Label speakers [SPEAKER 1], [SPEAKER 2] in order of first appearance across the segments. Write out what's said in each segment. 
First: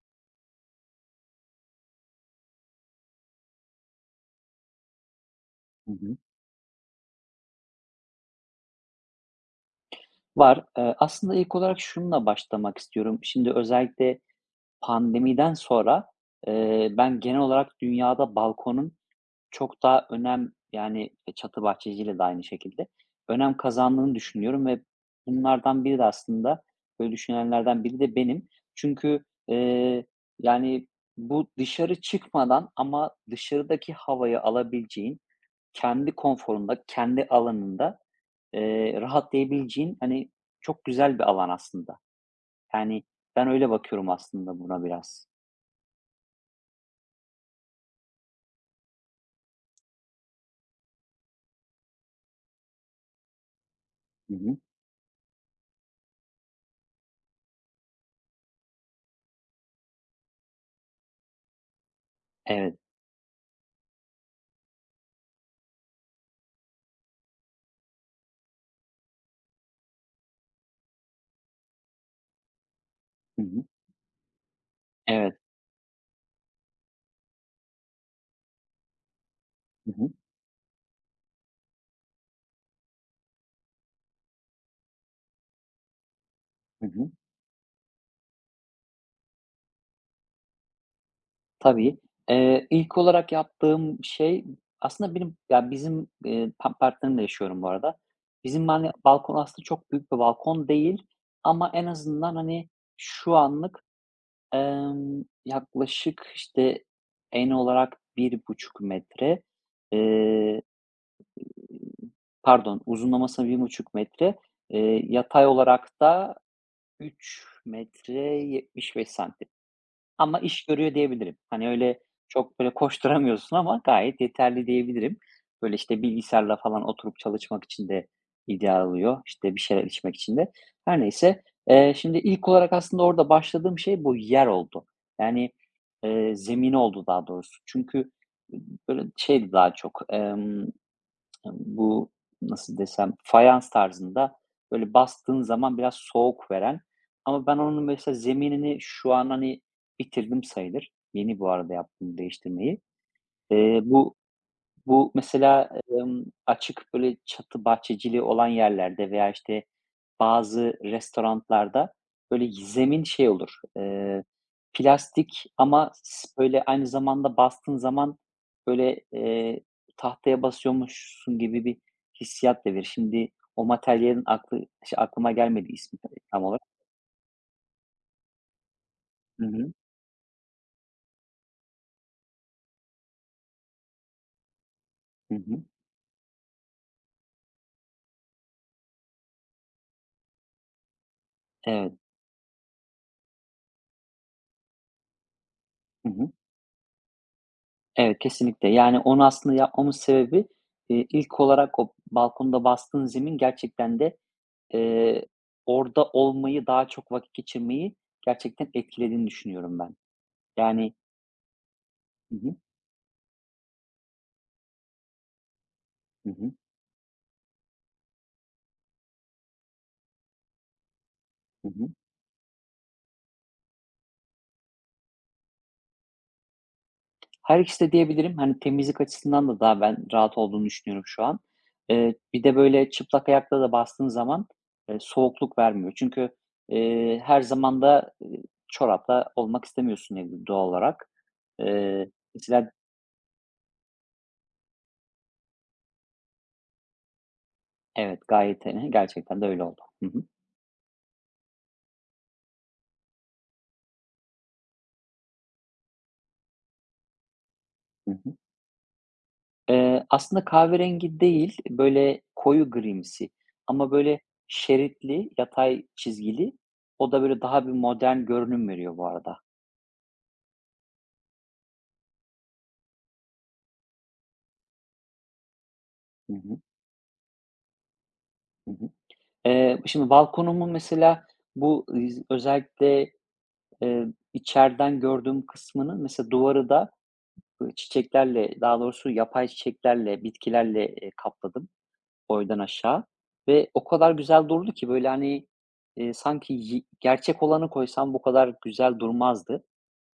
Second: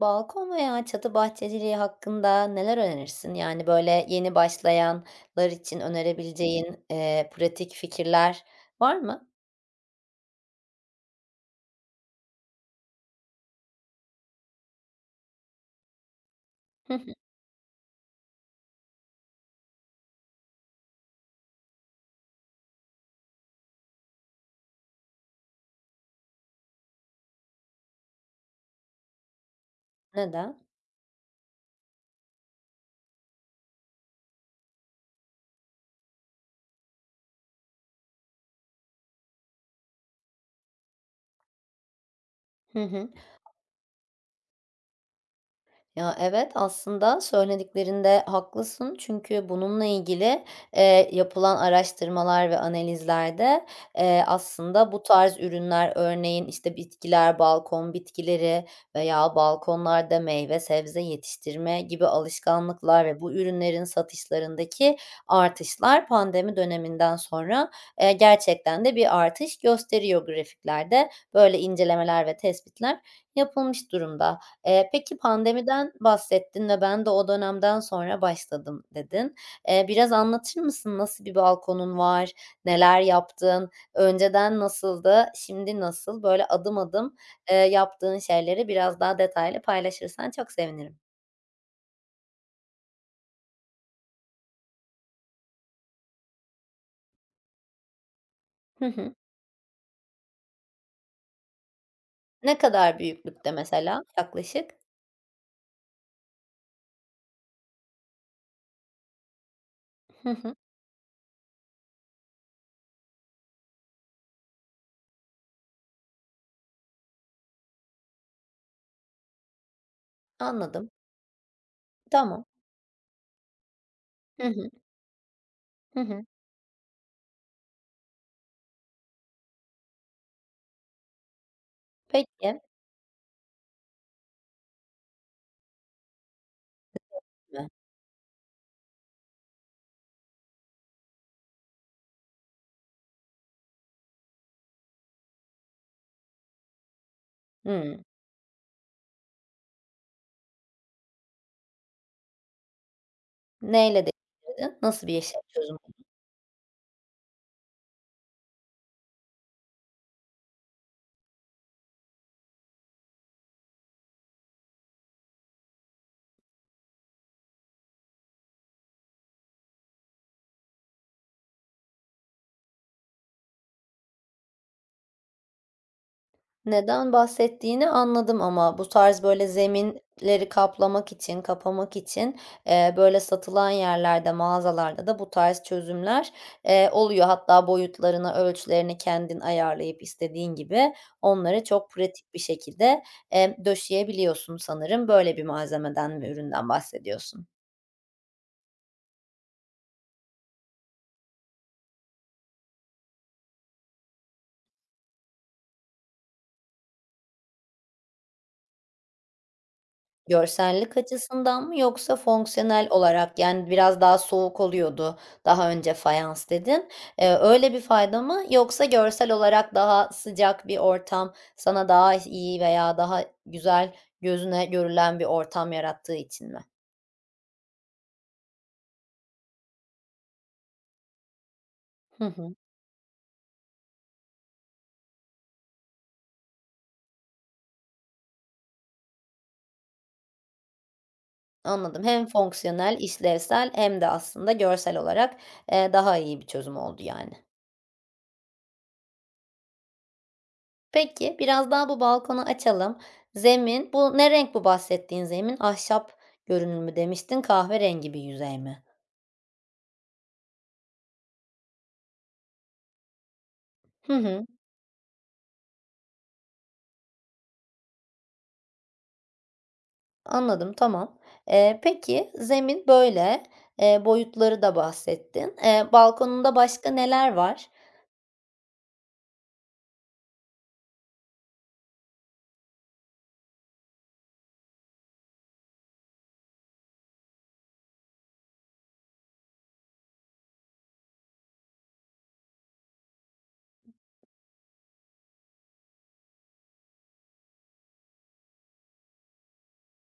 [SPEAKER 1] Balkon veya çatı bahçeciliği hakkında neler önerirsin? Yani, böyle, yeni başlayanlar için
[SPEAKER 2] Hı hı.
[SPEAKER 1] önerebileceğin, pratik fikirler var mı?
[SPEAKER 2] Var. Aslında ilk olarak şununla başlamak istiyorum. Şimdi özellikle pandemiden sonra,
[SPEAKER 1] Hı hı.
[SPEAKER 2] ben genel olarak dünyada balkonun çok daha önem, yani, çatı bahçeciyle de aynı şekilde önem kazandığını düşünüyorum ve bunlardan biri de aslında böyle düşünenlerden biri de benim. Çünkü,
[SPEAKER 1] Neden?
[SPEAKER 2] yani, bu dışarı çıkmadan ama dışarıdaki havayı alabileceğin, kendi konforunda, kendi alanında, rahatlayabileceğin, hani, çok güzel bir alan aslında.
[SPEAKER 1] Hı
[SPEAKER 2] Yani,
[SPEAKER 1] hı.
[SPEAKER 2] ben öyle bakıyorum aslında buna biraz.
[SPEAKER 1] Ya, evet, aslında söylediklerinde haklısın çünkü bununla ilgili, yapılan araştırmalar ve analizlerde,
[SPEAKER 2] Hı hı.
[SPEAKER 1] aslında bu tarz ürünler örneğin, işte, bitkiler, balkon bitkileri veya balkonlarda meyve sebze yetiştirme gibi
[SPEAKER 2] Evet.
[SPEAKER 1] alışkanlıklar ve bu ürünlerin satışlarındaki artışlar pandemi döneminden sonra, gerçekten de bir artış gösteriyor grafiklerde. Böyle incelemeler ve tespitler
[SPEAKER 2] Hı hı.
[SPEAKER 1] yapılmış durumda. Peki
[SPEAKER 2] Evet.
[SPEAKER 1] pandemiden bahsettin ve "Ben de o dönemden sonra başladım." dedin.
[SPEAKER 2] Hı hı.
[SPEAKER 1] Biraz anlatır mısın? Nasıl bir balkonun var? Neler yaptın? Önceden nasıldı? Şimdi nasıl? Böyle adım
[SPEAKER 2] Hı hı.
[SPEAKER 1] adım, yaptığın şeyleri biraz daha detaylı paylaşırsan çok sevinirim.
[SPEAKER 2] Tabii. İlk olarak yaptığım şey aslında benim, ya, bizim, partnerimle yaşıyorum bu arada. Bizim,
[SPEAKER 1] Hı
[SPEAKER 2] hani,
[SPEAKER 1] hı.
[SPEAKER 2] balkon aslında çok büyük bir balkon değil ama en azından,
[SPEAKER 1] Ne
[SPEAKER 2] hani,
[SPEAKER 1] kadar
[SPEAKER 2] şu
[SPEAKER 1] büyüklükte
[SPEAKER 2] anlık,
[SPEAKER 1] mesela yaklaşık?
[SPEAKER 2] yaklaşık, işte, en olarak 1,5 metre.
[SPEAKER 1] Hı hı.
[SPEAKER 2] Pardon, uzunlaması 1,5 metre, yatay olarak da 3 metre 75 santim, ama iş
[SPEAKER 1] Anladım.
[SPEAKER 2] görüyor diyebilirim. Hani, öyle
[SPEAKER 1] Tamam.
[SPEAKER 2] çok böyle koşturamıyorsun ama gayet
[SPEAKER 1] Hı
[SPEAKER 2] yeterli
[SPEAKER 1] hı.
[SPEAKER 2] diyebilirim. Böyle,
[SPEAKER 1] Hı
[SPEAKER 2] işte,
[SPEAKER 1] hı.
[SPEAKER 2] bilgisayarla falan oturup çalışmak için de ideal oluyor, İşte bir şeyler içmek için de. Her neyse, şimdi ilk
[SPEAKER 1] Peki.
[SPEAKER 2] olarak aslında orada başladığım şey bu yer oldu. Yani, zemini oldu daha doğrusu. Çünkü, böyle, şeydi daha çok, Hani, bu, nasıl desem, fayans tarzında, böyle, bastığın zaman biraz soğuk veren ama ben onun
[SPEAKER 1] Hımm.
[SPEAKER 2] mesela zeminini şu an, hani, bitirdim sayılır. Yeni bu arada yaptım değiştirmeyi. Eee,
[SPEAKER 1] Neyle
[SPEAKER 2] bu
[SPEAKER 1] değiştirdin? Nasıl
[SPEAKER 2] bu
[SPEAKER 1] bir yaşam
[SPEAKER 2] mesela,
[SPEAKER 1] çözüm
[SPEAKER 2] açık böyle çatı bahçeciliği olan yerlerde veya, işte, bazı restoranlarda böyle zemin şey olur, plastik ama, böyle, aynı zamanda bastığın zaman böyle, tahtaya basıyormuşsun gibi bir hissiyat da verir. Şimdi o materyalin şey, aklıma gelmedi ismi tam olarak.
[SPEAKER 1] Neden bahsettiğini anladım ama bu tarz, böyle,
[SPEAKER 2] Hı hı.
[SPEAKER 1] zeminleri kaplamak için, kapamak için, böyle, satılan yerlerde, mağazalarda da bu
[SPEAKER 2] Hı
[SPEAKER 1] tarz
[SPEAKER 2] hı.
[SPEAKER 1] çözümler, oluyor. Hatta boyutlarını, ölçülerini kendin ayarlayıp istediğin gibi onları çok
[SPEAKER 2] Evet.
[SPEAKER 1] pratik bir şekilde, döşeyebiliyorsun sanırım. Böyle bir
[SPEAKER 2] Hı
[SPEAKER 1] malzemeden ve
[SPEAKER 2] hı.
[SPEAKER 1] üründen bahsediyorsun.
[SPEAKER 2] Evet, kesinlikle. Yani, onu aslında yapmamın sebebi, ilk olarak o balkonda bastığın zemin gerçekten de, eee, orada olmayı, daha çok vakit geçirmeyi gerçekten etkilediğini düşünüyorum ben. Yani.
[SPEAKER 1] Görsellik açısından mı yoksa
[SPEAKER 2] Hı hı.
[SPEAKER 1] fonksiyonel olarak, yani, biraz daha soğuk oluyordu daha önce
[SPEAKER 2] Hı
[SPEAKER 1] fayans
[SPEAKER 2] hı.
[SPEAKER 1] dedin. Öyle bir fayda mı yoksa görsel olarak daha sıcak bir ortam
[SPEAKER 2] Hı
[SPEAKER 1] sana
[SPEAKER 2] hı.
[SPEAKER 1] daha iyi veya daha güzel gözüne görülen bir ortam yarattığı için mi?
[SPEAKER 2] Her ikisi de diyebilirim. Hani, temizlik açısından da daha ben rahat olduğunu düşünüyorum şu an.
[SPEAKER 1] Hı
[SPEAKER 2] Bir
[SPEAKER 1] hı,
[SPEAKER 2] de, böyle, çıplak ayakla da bastığın zaman, soğukluk vermiyor. Çünkü, her zaman da, çorapla olmak istemiyorsun evde doğal olarak.
[SPEAKER 1] anladım. Hem
[SPEAKER 2] Mesela.
[SPEAKER 1] fonksiyonel, işlevsel hem de aslında görsel olarak, daha iyi bir çözüm oldu yani.
[SPEAKER 2] Evet, gayet, hani, gerçekten de öyle oldu. Hı hı.
[SPEAKER 1] Peki, biraz daha bu balkonu açalım. Zemin, bu ne renk bu bahsettiğin zemin? Ahşap görünümü mü demiştin,
[SPEAKER 2] Hı
[SPEAKER 1] kahverengi bir
[SPEAKER 2] hı.
[SPEAKER 1] yüzey mi?
[SPEAKER 2] Aslında kahverengi değil, böyle koyu grimsi, ama
[SPEAKER 1] Hı
[SPEAKER 2] böyle
[SPEAKER 1] hı,
[SPEAKER 2] şeritli, yatay çizgili. O da böyle daha bir modern görünüm veriyor bu arada.
[SPEAKER 1] anladım, tamam. Peki, zemin böyle, boyutları da bahsettin.
[SPEAKER 2] Hı
[SPEAKER 1] Balkonunda
[SPEAKER 2] hı.
[SPEAKER 1] başka neler var?
[SPEAKER 2] Hı hı. Şimdi balkonumun mesela bu özellikle, eee, içeriden gördüğüm kısmının mesela duvarı da, böyle, çiçeklerle, daha doğrusu yapay çiçeklerle, bitkilerle, kapladım. Boydan aşağı ve o kadar güzel durdu ki, böyle, hani, sanki gerçek olanı koysam bu kadar güzel durmazdı.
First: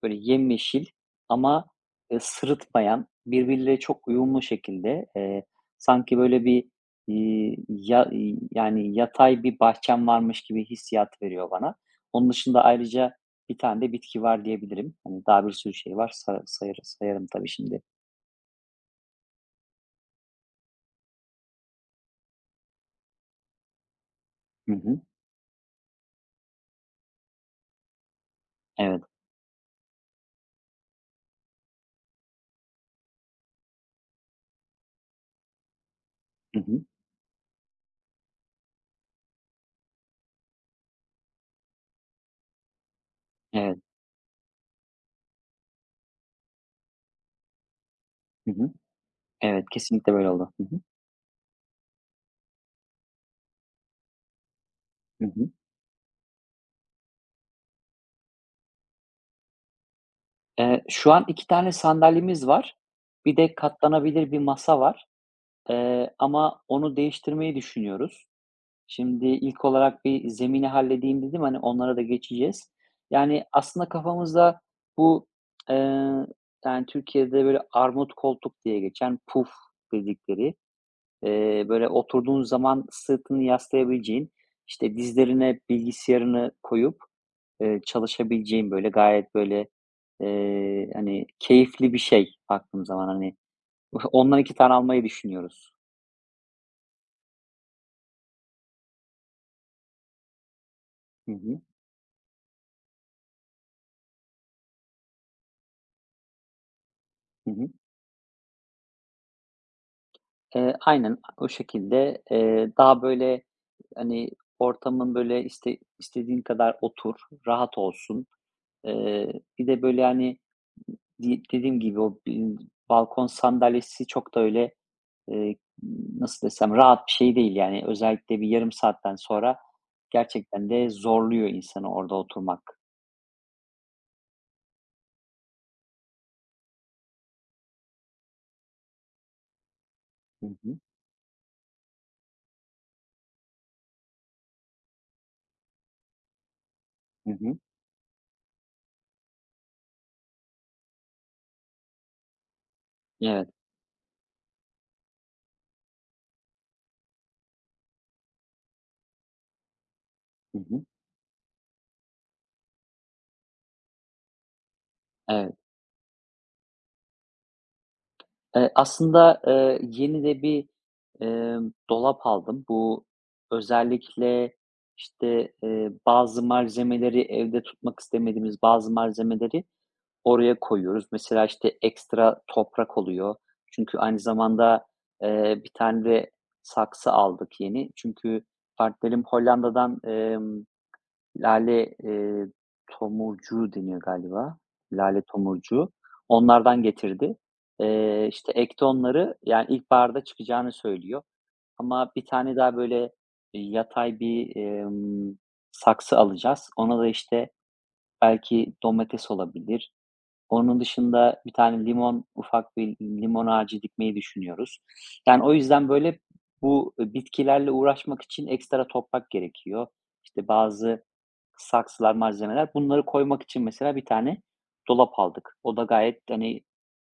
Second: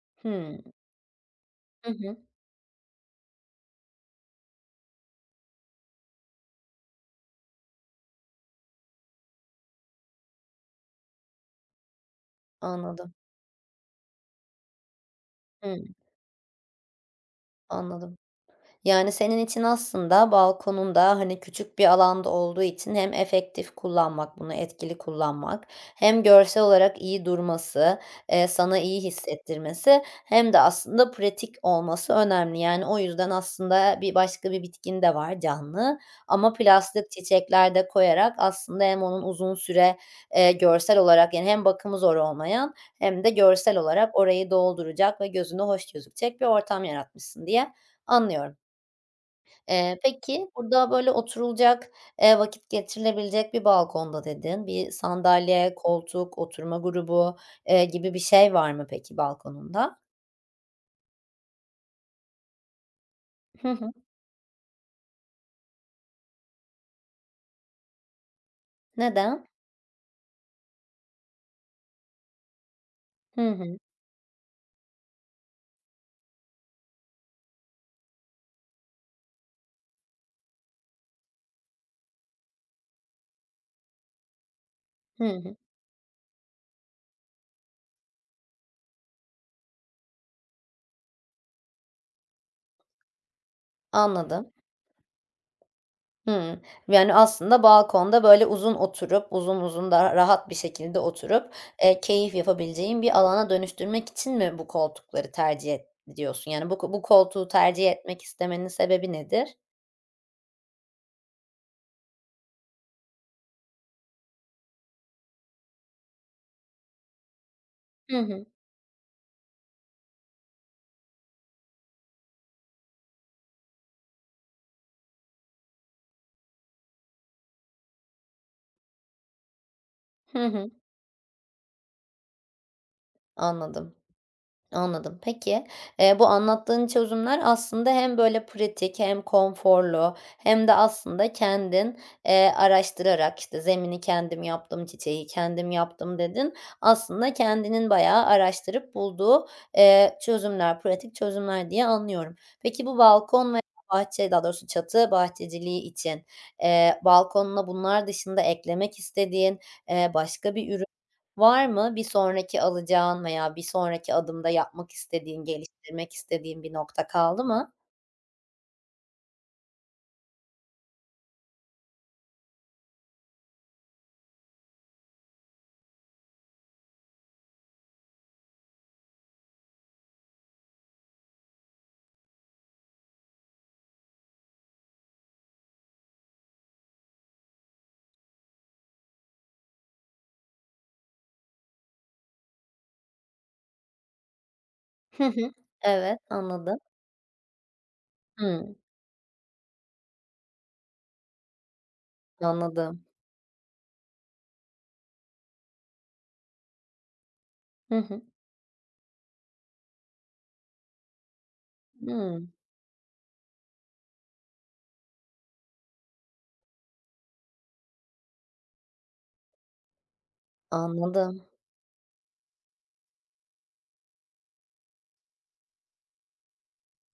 [SPEAKER 2] Böyle
[SPEAKER 1] Hımm.
[SPEAKER 2] yemyeşil ama,
[SPEAKER 1] Hı hı,
[SPEAKER 2] sırıtmayan, birbiriyle çok uyumlu şekilde, sanki böyle bir, yani, yatay bir bahçem varmış gibi hissiyat veriyor bana. Onun dışında
[SPEAKER 1] anladım.
[SPEAKER 2] ayrıca bir tane de bitki var diyebilirim. Hani, daha bir sürü
[SPEAKER 1] Hımm,
[SPEAKER 2] şey var. Sayar sayarım tabii şimdi.
[SPEAKER 1] anladım. Yani, senin için aslında balkonunda, hani, küçük bir alanda olduğu için hem efektif kullanmak, bunu
[SPEAKER 2] Hı
[SPEAKER 1] etkili
[SPEAKER 2] hı.
[SPEAKER 1] kullanmak hem görsel olarak iyi durması, sana iyi
[SPEAKER 2] Evet.
[SPEAKER 1] hissettirmesi hem de aslında pratik olması önemli. Yani, o yüzden aslında başka bir bitkin de var canlı ama
[SPEAKER 2] Hı hı.
[SPEAKER 1] plastik çiçekler de koyarak aslında hem onun uzun süre, görsel olarak, yani, hem bakımı zor olmayan hem de görsel
[SPEAKER 2] Evet.
[SPEAKER 1] olarak orayı dolduracak ve gözüne hoş gözükecek bir ortam yaratmışsın diye
[SPEAKER 2] Hı
[SPEAKER 1] anlıyorum.
[SPEAKER 2] hı. Evet, kesinlikle böyle
[SPEAKER 1] Peki,
[SPEAKER 2] oldu. Hı hı.
[SPEAKER 1] burada, böyle, oturulacak, vakit geçirilebilecek bir balkonda dedin. Bir
[SPEAKER 2] Hı hı.
[SPEAKER 1] sandalye, koltuk, oturma grubu, gibi bir şey var mı peki balkonunda?
[SPEAKER 2] Şu an 2 tane sandalyemiz var. Bir de
[SPEAKER 1] Hı hı.
[SPEAKER 2] katlanabilir bir masa var, ama onu değiştirmeyi düşünüyoruz. Şimdi
[SPEAKER 1] Neden?
[SPEAKER 2] ilk olarak bir zemini halledeyim dedim, hani, onlara da geçeceğiz.
[SPEAKER 1] Hı
[SPEAKER 2] Yani,
[SPEAKER 1] hı.
[SPEAKER 2] aslında kafamızda bu, eee, yani, Türkiye'de böyle armut koltuk diye geçen puf dedikleri, böyle oturduğun zaman sırtını yaslayabileceğin, işte,
[SPEAKER 1] Hı hı.
[SPEAKER 2] dizlerine bilgisayarını koyup, çalışabileceğim, böyle, gayet, böyle, hani, keyifli bir şey baktığım zaman, hani. Ondan
[SPEAKER 1] Anladım.
[SPEAKER 2] 2 tane almayı düşünüyoruz.
[SPEAKER 1] Hımm. Yani, aslında balkonda, böyle, uzun oturup, uzun uzun daha rahat bir şekilde
[SPEAKER 2] Hı
[SPEAKER 1] oturup,
[SPEAKER 2] hı.
[SPEAKER 1] keyif yapabileceğin bir alana dönüştürmek için mi bu koltukları tercih et diyorsun? Yani, bu koltuğu
[SPEAKER 2] Hı hı.
[SPEAKER 1] tercih etmek istemenin sebebi nedir?
[SPEAKER 2] Aynen o şekilde, daha, böyle, hani, ortamın, böyle, istediğin kadar otur, rahat
[SPEAKER 1] Hı
[SPEAKER 2] olsun.
[SPEAKER 1] hı.
[SPEAKER 2] Eee, bir de böyle, hani, dediğim gibi o bi balkon sandalyesi çok da öyle, eee, nasıl desem, rahat bir şey değil. Yani özellikle bir yarım saatten sonra
[SPEAKER 1] Hı hı.
[SPEAKER 2] gerçekten de zorluyor insanı orada oturmak.
[SPEAKER 1] Anladım. Anladım. Peki, bu anlattığın çözümler aslında hem böyle pratik hem konforlu
[SPEAKER 2] Hı
[SPEAKER 1] hem de
[SPEAKER 2] hı.
[SPEAKER 1] aslında kendin, araştırarak, işte, "Zemini kendim yaptım, çiçeği kendim yaptım." dedin.
[SPEAKER 2] Hı
[SPEAKER 1] Aslında
[SPEAKER 2] hı.
[SPEAKER 1] kendinin bayağı araştırıp bulduğu, çözümler, pratik çözümler diye anlıyorum. Peki bu
[SPEAKER 2] Evet.
[SPEAKER 1] balkon ve bahçe, daha doğrusu çatı bahçeciliği için, balkonuna bunlar dışında eklemek istediğin, başka
[SPEAKER 2] Hı
[SPEAKER 1] bir
[SPEAKER 2] hı.
[SPEAKER 1] ürün Var mı bir sonraki alacağın veya bir sonraki adımda yapmak istediğin,
[SPEAKER 2] Evet.
[SPEAKER 1] geliştirmek istediğin bir nokta kaldı mı?
[SPEAKER 2] Aslında, yeni de bir, dolap aldım. Bu özellikle, işte, bazı malzemeleri evde tutmak istemediğimiz bazı malzemeleri oraya koyuyoruz. Mesela, işte, ekstra toprak oluyor. Çünkü aynı zamanda, bir tane de saksı aldık yeni. Çünkü partnerim Hollanda'dan, lale, tomurcuğu deniyor galiba. Lale
[SPEAKER 1] Hı hı.
[SPEAKER 2] tomurcuğu.
[SPEAKER 1] Evet, anladım.
[SPEAKER 2] Onlardan getirdi. İşte,
[SPEAKER 1] Hımm,
[SPEAKER 2] ekti onları. Yani, ilkbaharda çıkacağını söylüyor. Ama bir tane daha,
[SPEAKER 1] anladım.
[SPEAKER 2] böyle, yatay bir, saksı alacağız. Ona da, işte,
[SPEAKER 1] Hı hı.
[SPEAKER 2] belki domates olabilir, onun dışında bir tane limon,
[SPEAKER 1] Hımm,
[SPEAKER 2] ufak bir limon ağacı dikmeyi düşünüyoruz. Yani o yüzden böyle bu, bitkilerle uğraşmak için ekstra toprak gerekiyor. İşte bazı
[SPEAKER 1] anladım,
[SPEAKER 2] saksılar, malzemeler, bunları koymak için mesela bir tane dolap aldık. O da gayet, hani,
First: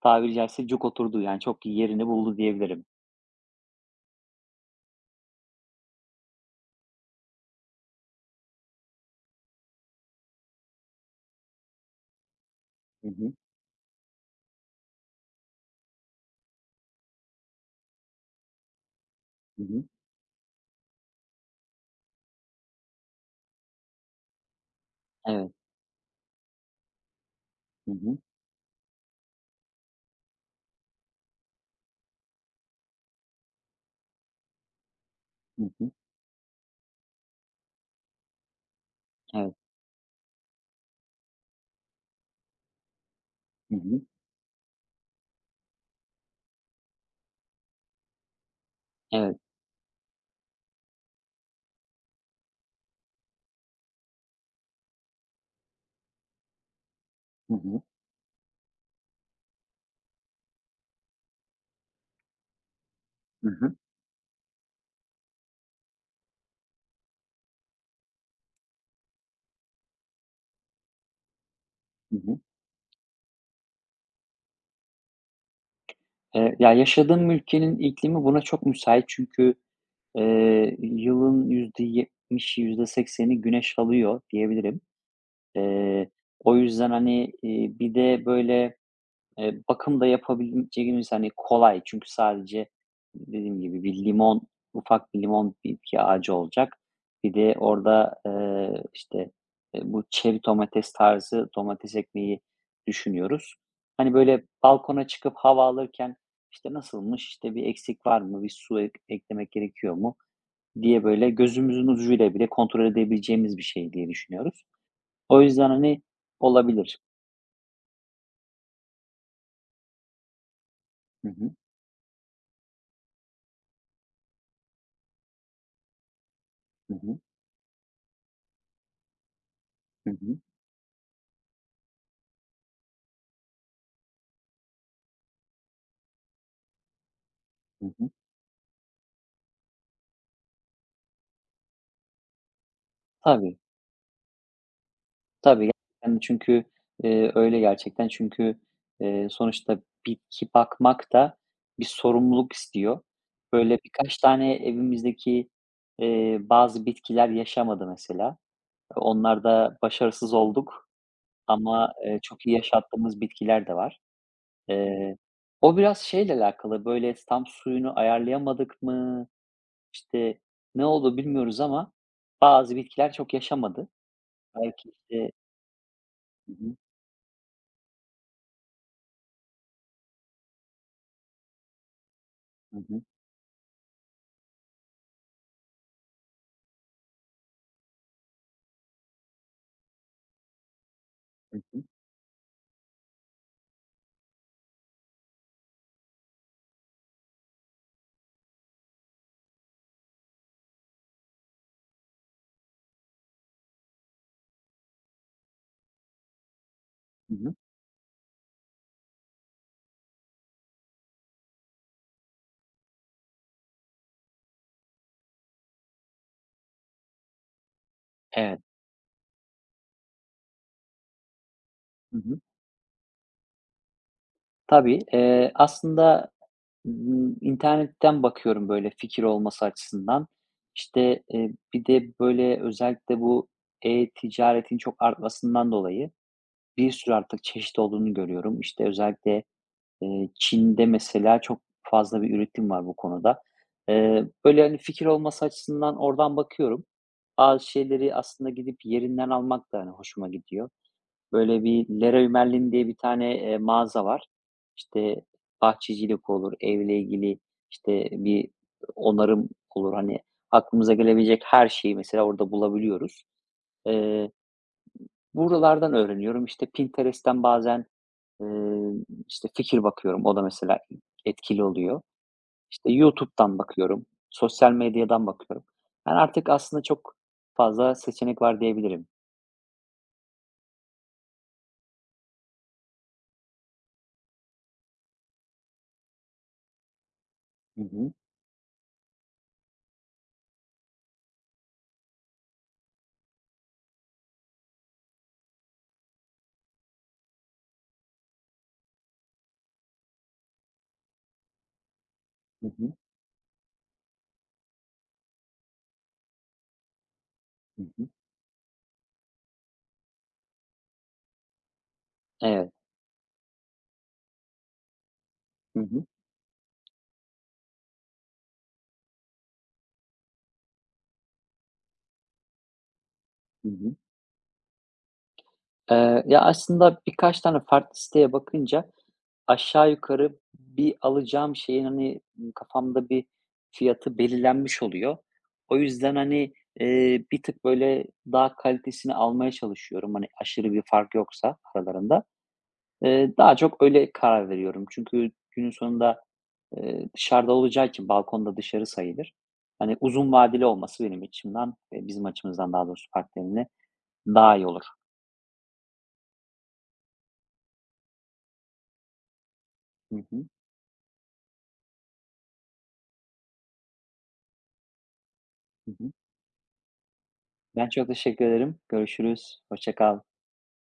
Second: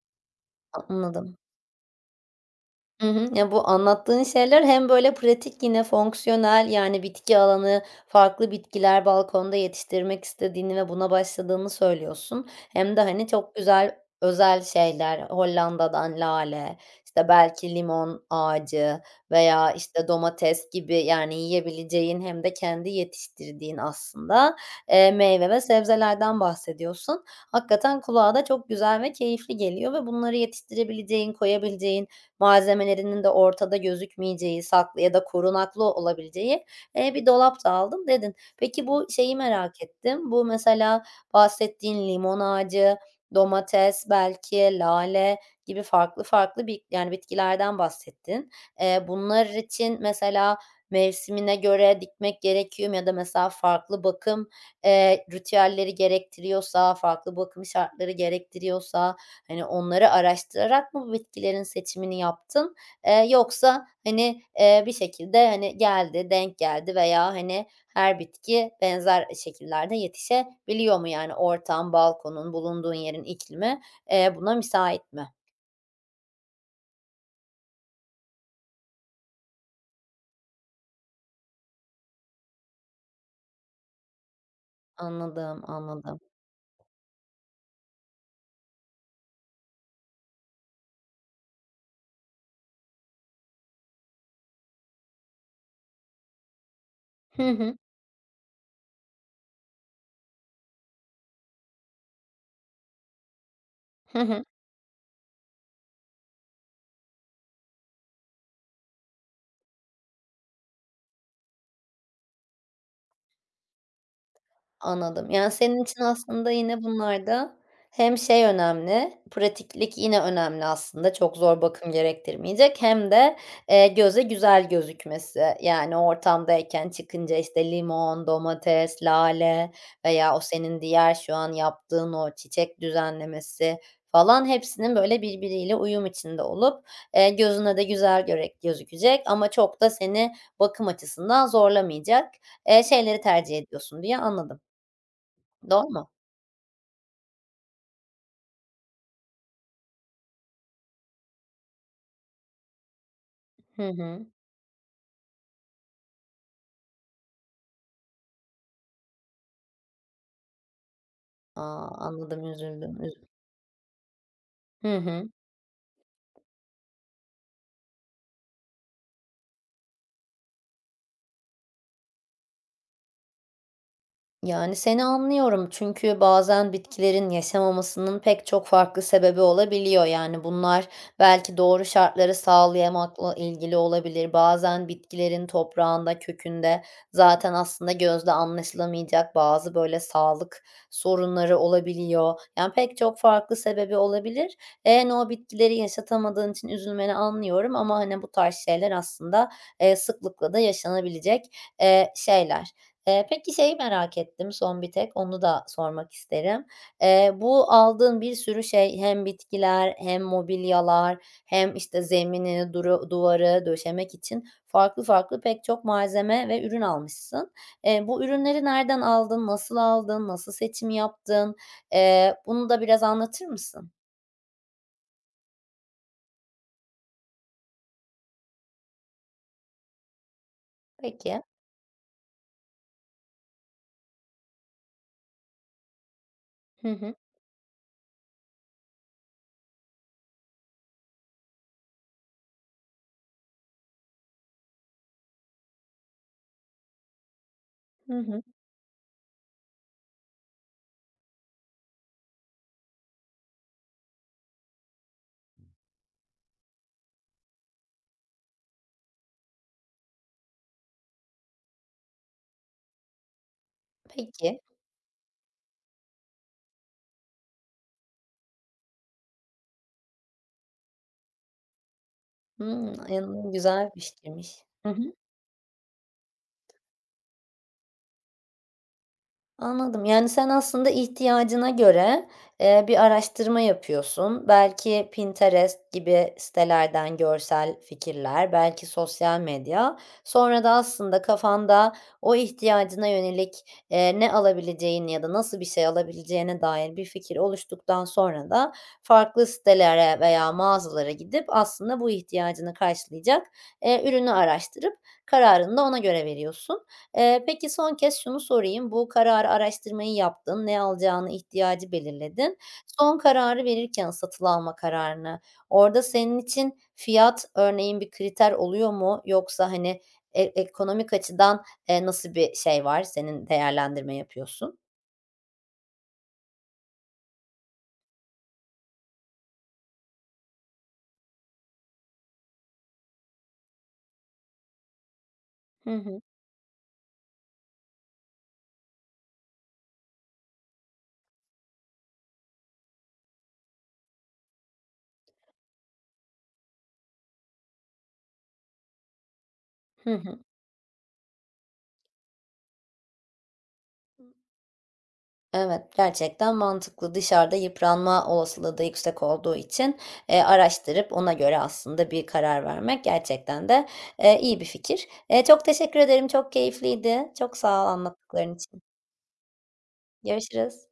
[SPEAKER 2] tabiri caizse cuk oturdu,
[SPEAKER 1] anladım.
[SPEAKER 2] yani çok yerini buldu diyebilirim.
[SPEAKER 1] Hı hı. Ya, bu anlattığın şeyler hem böyle pratik yine fonksiyonel, yani, bitki alanı, farklı bitkiler balkonda yetiştirmek istediğini ve buna başladığını söylüyorsun. Hem de,
[SPEAKER 2] Hı
[SPEAKER 1] hani,
[SPEAKER 2] hı.
[SPEAKER 1] çok güzel özel şeyler, Hollanda'dan lale, işte, belki limon ağacı
[SPEAKER 2] Hı
[SPEAKER 1] veya,
[SPEAKER 2] hı.
[SPEAKER 1] işte, domates gibi, yani, yiyebileceğin hem de kendi yetiştirdiğin aslında, meyve
[SPEAKER 2] Evet.
[SPEAKER 1] ve sebzelerden bahsediyorsun.
[SPEAKER 2] Hı
[SPEAKER 1] Hakikaten
[SPEAKER 2] hı.
[SPEAKER 1] kulağa da çok güzel ve keyifli geliyor ve bunları yetiştirebileceğin, koyabileceğin malzemelerinin de ortada gözükmeyeceği, saklı ya da
[SPEAKER 2] Hı
[SPEAKER 1] korunaklı
[SPEAKER 2] hı.
[SPEAKER 1] olabileceği, bir dolap da aldım dedin. Peki bu şeyi
[SPEAKER 2] Evet.
[SPEAKER 1] merak ettim. Bu mesela bahsettiğin limon ağacı,
[SPEAKER 2] Hı hı.
[SPEAKER 1] domates, belki lale gibi farklı farklı bir yani bitkilerden bahsettin.
[SPEAKER 2] Evet.
[SPEAKER 1] Bunlar için mesela mevsimine göre dikmek gerekiyor mu ya da mesela farklı bakım, ritüelleri gerektiriyorsa, farklı
[SPEAKER 2] Hı
[SPEAKER 1] bakım
[SPEAKER 2] hı.
[SPEAKER 1] şartları gerektiriyorsa Hani, onları araştırarak mı bu bitkilerin seçimini yaptın,
[SPEAKER 2] Hı hı.
[SPEAKER 1] yoksa, hani, bir şekilde, hani, geldi, denk geldi veya, hani, her bitki benzer şekillerde yetişebiliyor mu? Yani ortam,
[SPEAKER 2] Hı hı.
[SPEAKER 1] balkonun, bulunduğun yerin iklimi, buna müsait mi?
[SPEAKER 2] Ya, yaşadığım ülkenin iklimi buna çok müsait, çünkü yılın %70, yüzde sekseni güneş alıyor diyebilirim.
[SPEAKER 1] Anladım,
[SPEAKER 2] Eee,
[SPEAKER 1] anladım.
[SPEAKER 2] o yüzden, hani, bir de, böyle, bakım da yapabileceğimiz, hani, kolay, çünkü sadece dediğim gibi bir limon, ufak bir limon bitki ağacı olacak. Bir
[SPEAKER 1] Hı
[SPEAKER 2] de
[SPEAKER 1] hı.
[SPEAKER 2] orada, işte, bu çeri domates tarzı domates ekmeği düşünüyoruz. Hani,
[SPEAKER 1] Hı hı.
[SPEAKER 2] böyle, balkona çıkıp hava alırken, işte, nasılmış, işte, bir eksik var mı, bir su eklemek gerekiyor mu diye böyle gözümüzün ucuyla bile kontrol edebileceğimiz bir şey diye düşünüyoruz.
[SPEAKER 1] Anladım.
[SPEAKER 2] O
[SPEAKER 1] Yani,
[SPEAKER 2] yüzden,
[SPEAKER 1] senin için
[SPEAKER 2] hani,
[SPEAKER 1] aslında yine
[SPEAKER 2] olabilir.
[SPEAKER 1] bunlarda hem şey önemli, pratiklik yine önemli aslında,
[SPEAKER 2] Hı
[SPEAKER 1] çok
[SPEAKER 2] hı.
[SPEAKER 1] zor bakım gerektirmeyecek hem de, göze güzel gözükmesi. Yani, ortamdayken
[SPEAKER 2] Hı hı.
[SPEAKER 1] çıkınca, işte, limon, domates, lale
[SPEAKER 2] Hı
[SPEAKER 1] veya
[SPEAKER 2] hı.
[SPEAKER 1] o senin diğer şu an yaptığın o çiçek düzenlemesi falan hepsinin, böyle, birbiriyle uyum içinde olup, gözüne de
[SPEAKER 2] Hı hı.
[SPEAKER 1] güzel görek gözükecek ama çok da seni bakım açısından zorlamayacak, şeyleri tercih
[SPEAKER 2] Tabii,
[SPEAKER 1] ediyorsun diye anladım.
[SPEAKER 2] tabii.
[SPEAKER 1] Doğru mu?
[SPEAKER 2] Yani, çünkü, öyle gerçekten. Çünkü, sonuçta bitki bakmak da bir sorumluluk istiyor. Böyle
[SPEAKER 1] Hı
[SPEAKER 2] birkaç
[SPEAKER 1] hı.
[SPEAKER 2] tane evimizdeki, bazı bitkiler yaşamadı mesela. Onlarda başarısız olduk
[SPEAKER 1] A,
[SPEAKER 2] ama,
[SPEAKER 1] anladım,
[SPEAKER 2] çok iyi
[SPEAKER 1] üzüldüm, üz
[SPEAKER 2] yaşattığımız bitkiler de var.
[SPEAKER 1] Hı
[SPEAKER 2] Eee,
[SPEAKER 1] hı.
[SPEAKER 2] o biraz şeyle alakalı, böyle, tam suyunu ayarlayamadık mı, işte, ne oldu bilmiyoruz, ama bazı bitkiler çok yaşamadı.
[SPEAKER 1] Yani
[SPEAKER 2] Belki,
[SPEAKER 1] seni
[SPEAKER 2] işte.
[SPEAKER 1] anlıyorum çünkü
[SPEAKER 2] Hı
[SPEAKER 1] bazen
[SPEAKER 2] hı.
[SPEAKER 1] bitkilerin yaşamamasının pek çok farklı sebebi olabiliyor. Yani bunlar belki doğru şartları
[SPEAKER 2] Hı hı.
[SPEAKER 1] sağlayamakla ilgili olabilir. Bazen bitkilerin toprağında, kökünde zaten aslında gözle anlaşılamayacak bazı böyle sağlık
[SPEAKER 2] Hı
[SPEAKER 1] sorunları
[SPEAKER 2] hı.
[SPEAKER 1] olabiliyor. Yani pek çok farklı sebebi olabilir. En o bitkileri yaşatamadığın için üzülmeni anlıyorum ama hani bu tarz şeyler aslında sıklıkla da yaşanabilecek şeyler. Peki şeyi merak ettim son bir tek, onu da sormak isterim.
[SPEAKER 2] Hı hı.
[SPEAKER 1] Bu aldığın bir sürü şey hem bitkiler hem mobilyalar hem, işte, zemini, duvarı döşemek için farklı farklı pek çok malzeme ve ürün almışsın. Bu
[SPEAKER 2] Evet.
[SPEAKER 1] ürünleri nereden aldın, nasıl aldın, nasıl seçim yaptın?
[SPEAKER 2] Hı hı.
[SPEAKER 1] Bunu da biraz anlatır mısın?
[SPEAKER 2] Tabii, aslında, internetten bakıyorum, böyle, fikir olması açısından. İşte,
[SPEAKER 1] Peki.
[SPEAKER 2] bir de, böyle, özellikle bu e-ticaretin çok artmasından dolayı
[SPEAKER 1] Hı
[SPEAKER 2] bir
[SPEAKER 1] hı.
[SPEAKER 2] sürü artık çeşit olduğunu görüyorum. İşte, özellikle Çin'de mesela çok fazla bir üretim var bu konuda. Böyle, hani, fikir olması açısından oradan bakıyorum. Bazı şeyleri
[SPEAKER 1] Hı hı.
[SPEAKER 2] aslında gidip yerinden almak da, hani, hoşuma gidiyor. Böyle bir Leroy Merlin diye bir tane, mağaza var. İşte, bahçecilik olur, evle ilgili, işte, bir onarım olur. Hani, aklımıza gelebilecek her şeyi mesela orada bulabiliyoruz. Eee,
[SPEAKER 1] Peki.
[SPEAKER 2] buralardan öğreniyorum. İşte, Pinterest'ten bazen, Eee, işte, fikir bakıyorum, o da mesela etkili oluyor. İşte,
[SPEAKER 1] Hımm,
[SPEAKER 2] YouTube'dan
[SPEAKER 1] güzel bir
[SPEAKER 2] bakıyorum,
[SPEAKER 1] fikirmiş.
[SPEAKER 2] sosyal
[SPEAKER 1] Hı hı.
[SPEAKER 2] medyadan bakıyorum. Yani, artık aslında çok fazla seçenek var diyebilirim.
[SPEAKER 1] Anladım. Yani, sen aslında ihtiyacına göre, bir araştırma yapıyorsun. Belki Pinterest gibi sitelerden görsel
[SPEAKER 2] Hı hı.
[SPEAKER 1] fikirler, belki sosyal medya. Sonra da aslında kafanda o ihtiyacına yönelik, ne alabileceğini ya da nasıl bir şey alabileceğine dair bir fikir oluştuktan sonra da farklı sitelere veya mağazalara gidip aslında bu
[SPEAKER 2] Hı
[SPEAKER 1] ihtiyacını
[SPEAKER 2] hı.
[SPEAKER 1] karşılayacak, ürünü araştırıp kararını da ona göre veriyorsun. Peki
[SPEAKER 2] Hı
[SPEAKER 1] son
[SPEAKER 2] hı.
[SPEAKER 1] kez şunu sorayım. Bu kararı araştırmayı yaptın, ne alacağını, ihtiyacı belirledin.
[SPEAKER 2] Evet.
[SPEAKER 1] Son kararı verirken satın alma kararını,
[SPEAKER 2] Hı
[SPEAKER 1] orada
[SPEAKER 2] hı.
[SPEAKER 1] senin için fiyat örneğin bir kriter oluyor mu? Yoksa, hani, ekonomik açıdan, nasıl bir şey var? Senin
[SPEAKER 2] Hı hı.
[SPEAKER 1] değerlendirme yapıyorsun.
[SPEAKER 2] Ya, aslında birkaç tane farklı siteye bakınca aşağı yukarı bir alacağım şeyin, hani, kafamda bir fiyatı belirlenmiş oluyor. O
[SPEAKER 1] Hı
[SPEAKER 2] yüzden,
[SPEAKER 1] hı.
[SPEAKER 2] hani, bir tık böyle daha kalitesini almaya çalışıyorum, hani, aşırı bir fark yoksa aralarında. Daha çok öyle karar veriyorum. Çünkü günün sonunda, dışarıda olacağı için, balkonda dışarı sayılır. Hani,
[SPEAKER 1] Hı
[SPEAKER 2] uzun
[SPEAKER 1] hı.
[SPEAKER 2] vadeli olması benim açımdan, bizim açımızdan daha doğrusu, partnerimle daha iyi olur.
[SPEAKER 1] Evet, gerçekten mantıklı. Dışarıda yıpranma olasılığı da yüksek olduğu için,
[SPEAKER 2] Hı hı.
[SPEAKER 1] araştırıp ona göre aslında bir karar vermek gerçekten de, iyi bir fikir. Çok
[SPEAKER 2] Hı
[SPEAKER 1] teşekkür
[SPEAKER 2] hı.
[SPEAKER 1] ederim, çok keyifliydi. Çok sağ ol
[SPEAKER 2] Ben çok teşekkür
[SPEAKER 1] anlattıkların
[SPEAKER 2] ederim.
[SPEAKER 1] için.
[SPEAKER 2] Görüşürüz. Hoşça kal.
[SPEAKER 1] Görüşürüz.